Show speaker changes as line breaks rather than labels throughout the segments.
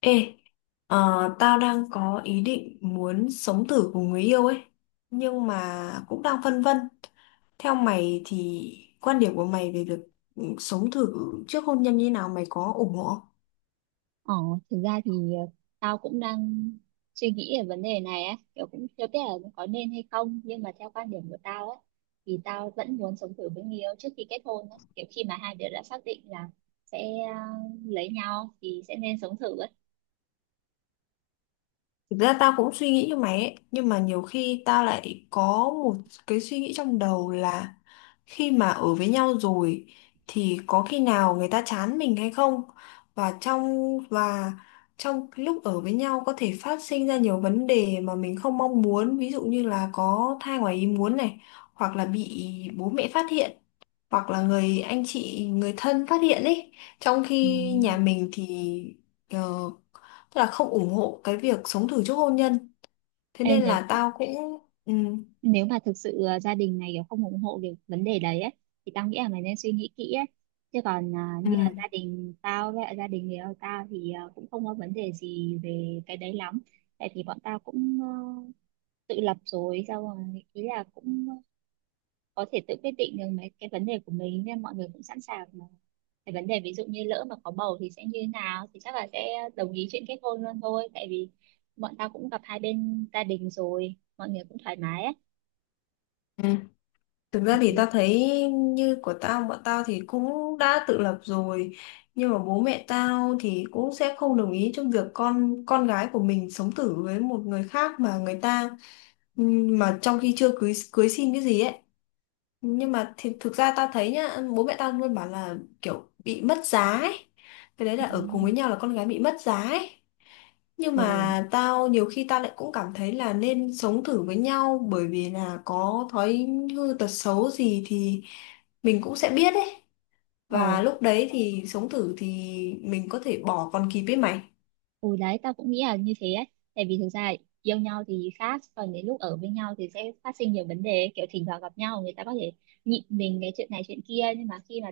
Ê, tao đang có ý định muốn sống thử cùng người yêu ấy, nhưng mà cũng đang phân vân. Theo mày thì quan điểm của mày về việc sống thử trước hôn nhân như nào mày có ủng hộ không?
Ờ, Thực ra thì tao cũng đang suy nghĩ về vấn đề này á, kiểu cũng chưa biết là có nên hay không, nhưng mà theo quan điểm của tao á, thì tao vẫn muốn sống thử với người yêu trước khi kết hôn á, kiểu khi mà hai đứa đã xác định là sẽ ờ, lấy nhau thì sẽ nên sống thử á.
Thực ra tao cũng suy nghĩ như mày ấy, nhưng mà nhiều khi tao lại có một cái suy nghĩ trong đầu là khi mà ở với nhau rồi thì có khi nào người ta chán mình hay không? Và trong cái lúc ở với nhau có thể phát sinh ra nhiều vấn đề mà mình không mong muốn, ví dụ như là có thai ngoài ý muốn này, hoặc là bị bố mẹ phát hiện, hoặc là người anh chị, người thân phát hiện ấy. Trong
Ừ.
khi nhà mình thì ờ, tức là không ủng hộ cái việc sống thử trước hôn nhân, thế
Ê,
nên
nếu
là tao cũng ừ,
nếu mà thực sự gia đình này kiểu không ủng hộ cái vấn đề đấy ấy, thì tao nghĩ là mày nên suy nghĩ kỹ ấy, chứ còn
ừ,
như là gia đình tao với lại gia đình người yêu tao thì cũng không có vấn đề gì về cái đấy lắm, tại vì bọn tao cũng tự lập rồi, xong rồi ý là cũng có thể tự quyết định được mấy cái vấn đề của mình nên mọi người cũng sẵn sàng mà. Cái vấn đề ví dụ như lỡ mà có bầu thì sẽ như thế nào thì chắc là sẽ đồng ý chuyện kết hôn luôn thôi, tại vì bọn tao cũng gặp hai bên gia đình rồi, mọi người cũng thoải mái ấy.
ừ. Thực ra thì tao thấy như của tao bọn tao thì cũng đã tự lập rồi, nhưng mà bố mẹ tao thì cũng sẽ không đồng ý trong việc con gái của mình sống thử với một người khác mà người ta ừ, mà trong khi chưa cưới cưới xin cái gì ấy, nhưng mà thì thực ra tao thấy nhá bố mẹ tao luôn bảo là kiểu bị mất giá ấy. Cái đấy
Ừ.
là ở cùng với nhau là con gái bị mất giá ấy, nhưng
Ừ,
mà tao nhiều khi tao lại cũng cảm thấy là nên sống thử với nhau bởi vì là có thói hư tật xấu gì thì mình cũng sẽ biết ấy,
ờ
và lúc đấy thì sống thử thì mình có thể bỏ còn kịp ấy mày.
ừ, đấy tao cũng nghĩ là như thế ấy, tại vì thực ra yêu nhau thì khác, còn đến lúc ở với nhau thì sẽ phát sinh nhiều vấn đề, kiểu thỉnh thoảng gặp nhau người ta có thể nhịn mình cái chuyện này chuyện kia, nhưng mà khi mà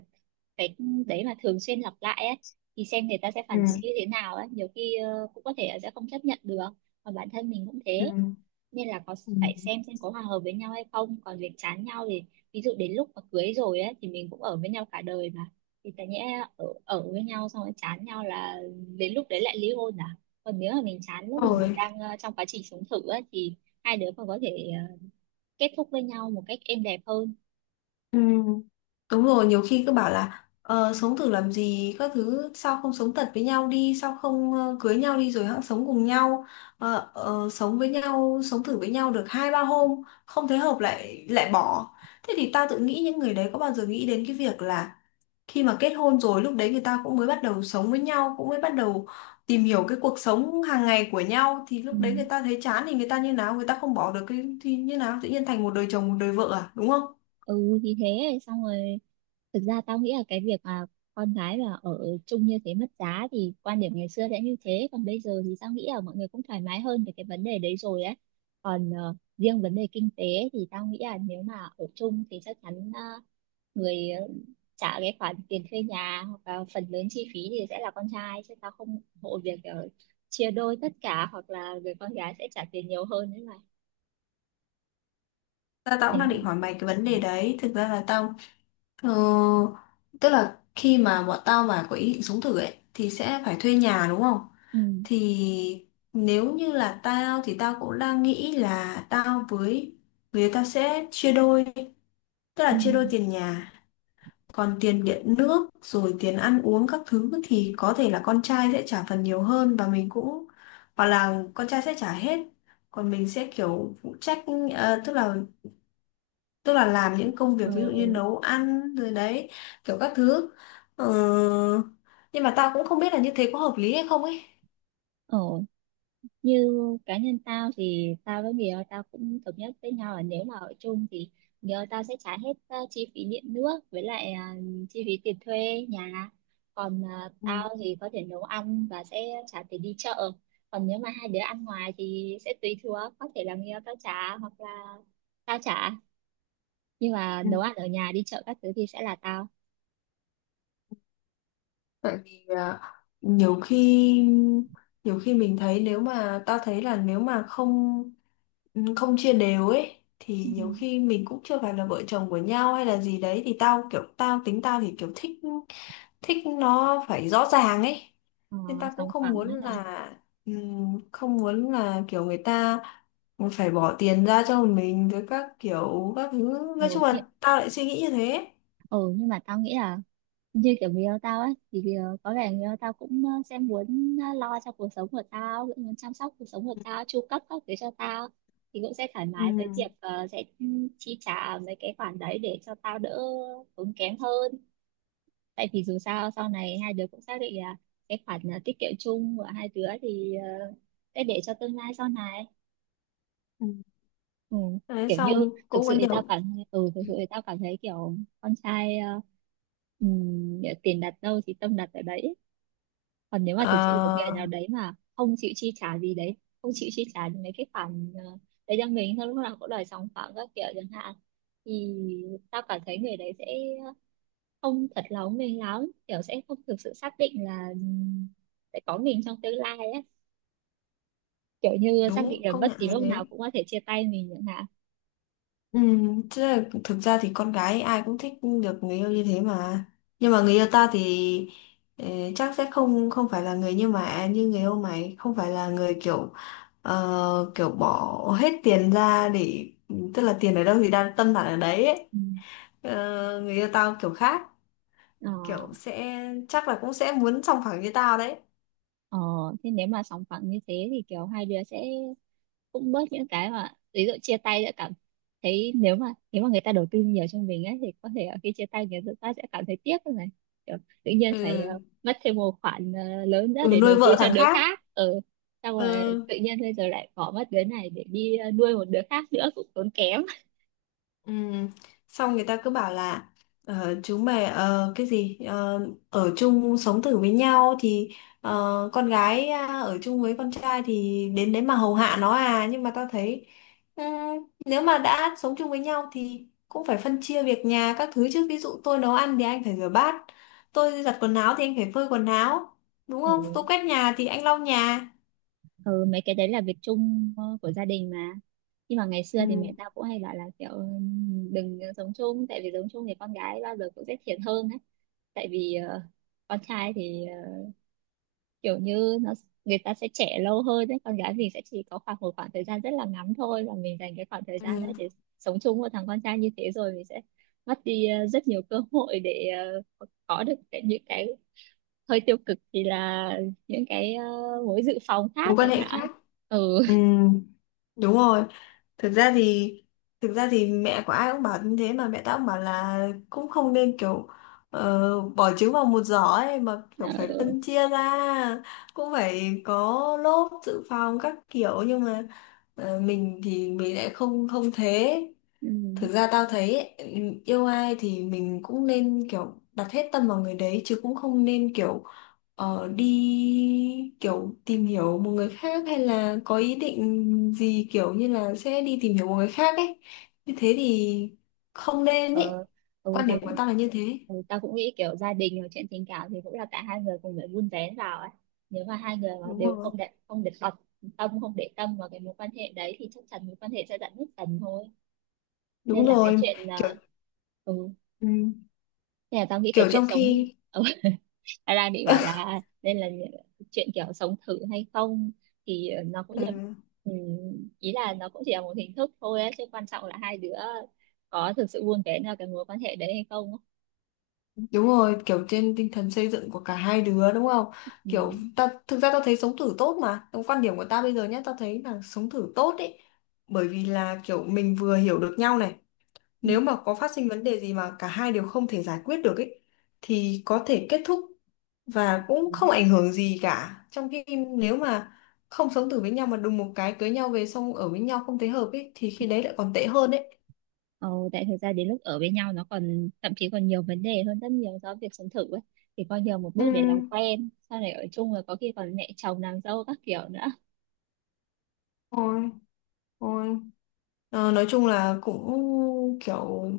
cái đấy mà thường xuyên lặp lại ấy thì xem người ta sẽ
Ừ.
phản ứng như thế nào ấy, nhiều khi cũng có thể là sẽ không chấp nhận được, và bản thân mình cũng thế.
Ừ.
Nên là có
Ừ.
phải xem có hòa hợp với nhau hay không, còn việc chán nhau thì ví dụ đến lúc mà cưới rồi ấy, thì mình cũng ở với nhau cả đời mà, thì tại nhẽ ở với nhau xong rồi chán nhau là đến lúc đấy lại ly hôn à? Còn nếu mà mình chán lúc mà mình
Rồi.
đang trong quá trình sống thử ấy, thì hai đứa còn có thể kết thúc với nhau một cách êm đẹp hơn.
Ừ, đúng rồi, nhiều khi cứ bảo là sống thử làm gì các thứ, sao không sống thật với nhau đi, sao không cưới nhau đi rồi hẵng sống cùng nhau. Sống với nhau, sống thử với nhau được hai ba hôm không thấy hợp lại lại bỏ, thế thì tao tự nghĩ những người đấy có bao giờ nghĩ đến cái việc là khi mà kết hôn rồi lúc đấy người ta cũng mới bắt đầu sống với nhau, cũng mới bắt đầu tìm hiểu cái cuộc sống hàng ngày của nhau thì
Ừ,
lúc đấy người ta thấy chán thì người ta như nào, người ta không bỏ được cái thì như nào, tự nhiên thành một đời chồng một đời vợ à, đúng không?
ừ thì thế xong rồi. Thực ra tao nghĩ là cái việc mà con gái mà ở chung như thế mất giá thì quan điểm ngày xưa sẽ như thế, còn bây giờ thì tao nghĩ là mọi người cũng thoải mái hơn về cái vấn đề đấy rồi ấy. Còn riêng vấn đề kinh tế thì tao nghĩ là nếu mà ở chung thì chắc chắn người trả cái khoản tiền thuê nhà hoặc là phần lớn chi phí thì sẽ là con trai, chứ tao không ủng hộ việc chia đôi tất cả hoặc là người con gái sẽ trả tiền nhiều hơn đấy mà.
Tao cũng đang
Đấy.
định hỏi mày cái vấn
Ừ.
đề đấy. Thực ra là tao ờ, tức là khi mà bọn tao mà có ý định sống thử ấy thì sẽ phải thuê nhà đúng không?
Ừ.
Thì nếu như là tao thì tao cũng đang nghĩ là Tao với tao sẽ chia đôi, tức
Ừ.
là chia đôi tiền nhà. Còn tiền điện nước, rồi tiền ăn uống các thứ thì có thể là con trai sẽ trả phần nhiều hơn, và mình cũng, hoặc là con trai sẽ trả hết, còn mình sẽ kiểu phụ trách, ờ, Tức là tức là làm những công việc
Ờ.
ví dụ như nấu ăn rồi đấy kiểu các thứ. Ờ, nhưng mà tao cũng không biết là như thế có hợp lý hay không ấy.
Ờ. Như cá nhân tao thì tao với người yêu tao cũng thống nhất với nhau là nếu mà ở chung thì người yêu tao sẽ trả hết chi phí điện nước với lại chi phí tiền thuê nhà, còn tao thì có thể nấu ăn và sẽ trả tiền đi chợ. Còn nếu mà hai đứa ăn ngoài thì sẽ tùy thuộc, có thể là người yêu tao trả hoặc là tao trả, nhưng mà
Ừ.
nấu ăn ở nhà đi chợ các thứ thì sẽ là tao.
Tại vì nhiều khi nhiều khi mình thấy nếu mà tao thấy là nếu mà không không chia đều ấy thì
Ừ.
nhiều khi mình cũng chưa phải là vợ chồng của nhau hay là gì đấy thì tao kiểu tao tính tao thì kiểu thích thích nó phải rõ ràng ấy,
ờ,
nên tao cũng
Sòng
không
phẳng ấy
muốn
là.
là không muốn là kiểu người ta phải bỏ tiền ra cho mình rồi các kiểu các thứ,
Ừ,
nói chung
nhưng-
là tao lại suy nghĩ như thế.
ừ, nhưng mà tao nghĩ là như kiểu người yêu tao ấy thì có vẻ người yêu tao cũng sẽ muốn lo cho cuộc sống của tao, cũng muốn chăm sóc cuộc sống của tao chu cấp các thứ cho tao, thì cũng sẽ thoải
Ừ.
mái với việc sẽ chi trả mấy cái khoản đấy để cho tao đỡ tốn kém hơn, tại vì dù sao sau này hai đứa cũng xác định là cái khoản tiết kiệm chung của hai đứa thì sẽ để cho tương lai sau này.
Ừ.
Ừ.
Đấy
Kiểu như
xong
thực
cũng có
sự thì tao
nhiều.
cảm thực sự thì tao cảm thấy kiểu con trai tiền đặt đâu thì tâm đặt ở đấy. Còn nếu mà thực sự một người
Ờ,
nào đấy mà không chịu chi trả gì đấy, không chịu chi trả những mấy cái khoản đấy cho mình, thôi lúc nào cũng đòi sòng phẳng các kiểu chẳng hạn, thì tao cảm thấy người đấy sẽ không thật lòng mình lắm, kiểu sẽ không thực sự xác định là sẽ có mình trong tương lai ấy, kiểu như xác định
đúng,
là
công
bất
nhận
kỳ
là
lúc nào
thế.
cũng có thể chia tay mình chẳng hạn.
Ừ, chứ là thực ra thì con gái ai cũng thích được người yêu như thế mà, nhưng mà người yêu ta thì ờ, chắc sẽ không không phải là người như mà như người yêu mày, không phải là người kiểu kiểu bỏ hết tiền ra để tức là tiền ở đâu thì đang tâm đặt ở đấy ấy.
Ừ.
Ờ, người yêu tao kiểu khác,
ờ,
kiểu sẽ chắc là cũng sẽ muốn sòng phẳng như tao đấy.
ờ, Thế nếu mà sòng phẳng như thế thì kiểu hai đứa sẽ cũng bớt những cái mà ví dụ chia tay sẽ cảm thấy, nếu mà người ta đầu tư nhiều cho mình ấy thì có thể là khi chia tay người ta sẽ cảm thấy tiếc thôi này, kiểu tự nhiên phải
Ừ,
mất thêm một khoản lớn ra
ừ,
để
nuôi
đầu tư
vợ
cho
thằng
đứa
khác.
khác. Ừ. Xong rồi
Ừ.
tự nhiên bây giờ lại bỏ mất đứa này để đi nuôi một đứa khác nữa cũng tốn kém.
Ừ. Xong người ta cứ bảo là chú mày cái gì ở chung sống thử với nhau thì ờ, con gái à, ở chung với con trai thì đến đấy mà hầu hạ nó à, nhưng mà tao thấy ừ, nếu mà đã sống chung với nhau thì cũng phải phân chia việc nhà các thứ chứ, ví dụ tôi nấu ăn thì anh phải rửa bát, tôi giặt quần áo thì anh phải phơi quần áo, đúng không, tôi
Ừ,
quét nhà thì anh lau nhà.
ừ mấy cái đấy là việc chung của gia đình mà. Nhưng mà ngày xưa thì
Ừ.
mẹ tao cũng hay bảo là kiểu đừng sống chung, tại vì sống chung thì con gái bao giờ cũng sẽ thiệt hơn ấy, tại vì con trai thì kiểu như nó người ta sẽ trẻ lâu hơn đấy, con gái mình sẽ chỉ có khoảng một khoảng thời gian rất là ngắn thôi, và mình dành cái khoảng thời gian đấy
Ừ.
để sống chung với thằng con trai như thế rồi mình sẽ mất đi rất nhiều cơ hội để có được cái, những cái hơi tiêu cực thì là những cái mối dự phòng khác
Mối quan
chẳng
hệ
hạn.
khác.
Ừ,
Ừ. Đúng rồi. Thực ra thì thực ra thì mẹ của ai cũng bảo như thế mà, mẹ tao cũng bảo là cũng không nên kiểu bỏ trứng vào một giỏ ấy mà, kiểu phải
ừ.
phân chia ra, cũng phải có lốp dự phòng các kiểu, nhưng mà mình thì mình lại không không thế.
Ừ.
Thực ra tao thấy ấy, yêu ai thì mình cũng nên kiểu đặt hết tâm vào người đấy chứ cũng không nên kiểu đi kiểu tìm hiểu một người khác hay là có ý định gì kiểu như là sẽ đi tìm hiểu một người khác ấy. Như thế thì không nên ấy.
Ờ, ừ,
Quan
tao
điểm của
cũng
tao là như thế.
Ừ, tao cũng nghĩ kiểu gia đình hoặc chuyện tình cảm thì cũng là cả hai người cùng phải vun vén vào ấy. Nếu mà hai người mà
Đúng
đều
rồi.
không để không để bật tâm không để tâm vào cái mối quan hệ đấy thì chắc chắn mối quan hệ sẽ dạn nứt dần thôi. Nên
Đúng
là cái
rồi.
chuyện à,
Kiểu
ừ,
ừ,
Nên là tao nghĩ cái
kiểu
chuyện
trong
sống
khi
ừ, ra bị bảo là nên là chuyện kiểu sống thử hay không thì nó cũng chỉ,
ừ.
ừ, ý là nó cũng chỉ là một hình thức thôi ấy, chứ quan trọng là hai đứa có thực sự vun vén vào cái mối quan hệ đấy hay không ấy.
Đúng rồi, kiểu trên tinh thần xây dựng của cả hai đứa đúng không?
Ừ.
Kiểu ta thực ra tao thấy sống thử tốt mà. Trong quan điểm của tao bây giờ nhé, tao thấy là sống thử tốt ấy. Bởi vì là kiểu mình vừa hiểu được nhau này, nếu mà có phát sinh vấn đề gì mà cả hai đều không thể giải quyết được ấy thì có thể kết thúc và
Ừ.
cũng không ảnh hưởng gì cả. Trong khi nếu mà không sống thử với nhau mà đùng một cái cưới nhau về xong ở với nhau không thấy hợp ấy thì khi đấy lại còn tệ hơn ấy.
Ờ, Tại thực ra đến lúc ở với nhau nó còn thậm chí còn nhiều vấn đề hơn rất nhiều so với việc sống thử ấy. Thì coi như là một
Ừ,
bước để làm quen, sau này ở chung rồi có khi còn mẹ chồng nàng dâu các kiểu nữa.
thôi, thôi. Ờ, nói chung là cũng kiểu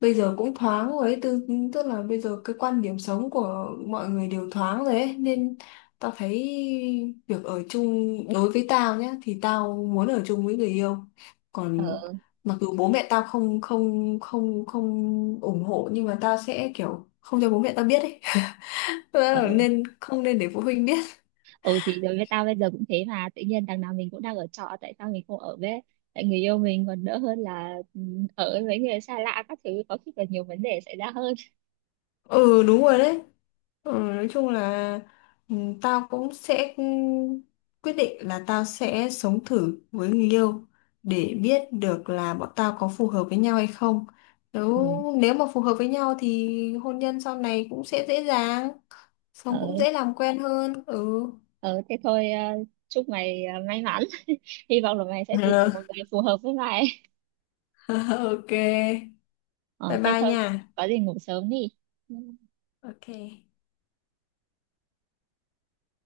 bây giờ cũng thoáng rồi ấy, tức là bây giờ cái quan điểm sống của mọi người đều thoáng rồi ấy, nên tao thấy việc ở chung đối với tao nhá thì tao muốn ở chung với người yêu. Còn
Ờ,
mặc dù bố mẹ tao không không không không ủng hộ nhưng mà tao sẽ kiểu không cho bố mẹ tao biết ấy.
ờ,
Nên không nên để phụ huynh biết.
ừ thì đối với tao bây giờ cũng thế mà, tự nhiên đằng nào mình cũng đang ở trọ, tại sao mình không ở với tại người yêu mình còn đỡ hơn là ở với mấy người xa lạ các thứ có khi còn nhiều vấn đề xảy ra hơn.
Ừ, đúng rồi đấy. Ừ, nói chung là ừ, tao cũng sẽ quyết định là tao sẽ sống thử với người yêu để biết được là bọn tao có phù hợp với nhau hay không,
Ừ,
nếu nếu mà phù hợp với nhau thì hôn nhân sau này cũng sẽ dễ dàng, sống cũng
ờ,
dễ làm quen hơn. Ừ.
ờ, thế thôi, chúc mày may mắn, hy vọng là mày sẽ tìm được một người phù hợp với mày.
OK,
Ờ,
bye
Thế
bye
thôi,
nha.
có gì ngủ sớm đi.
OK.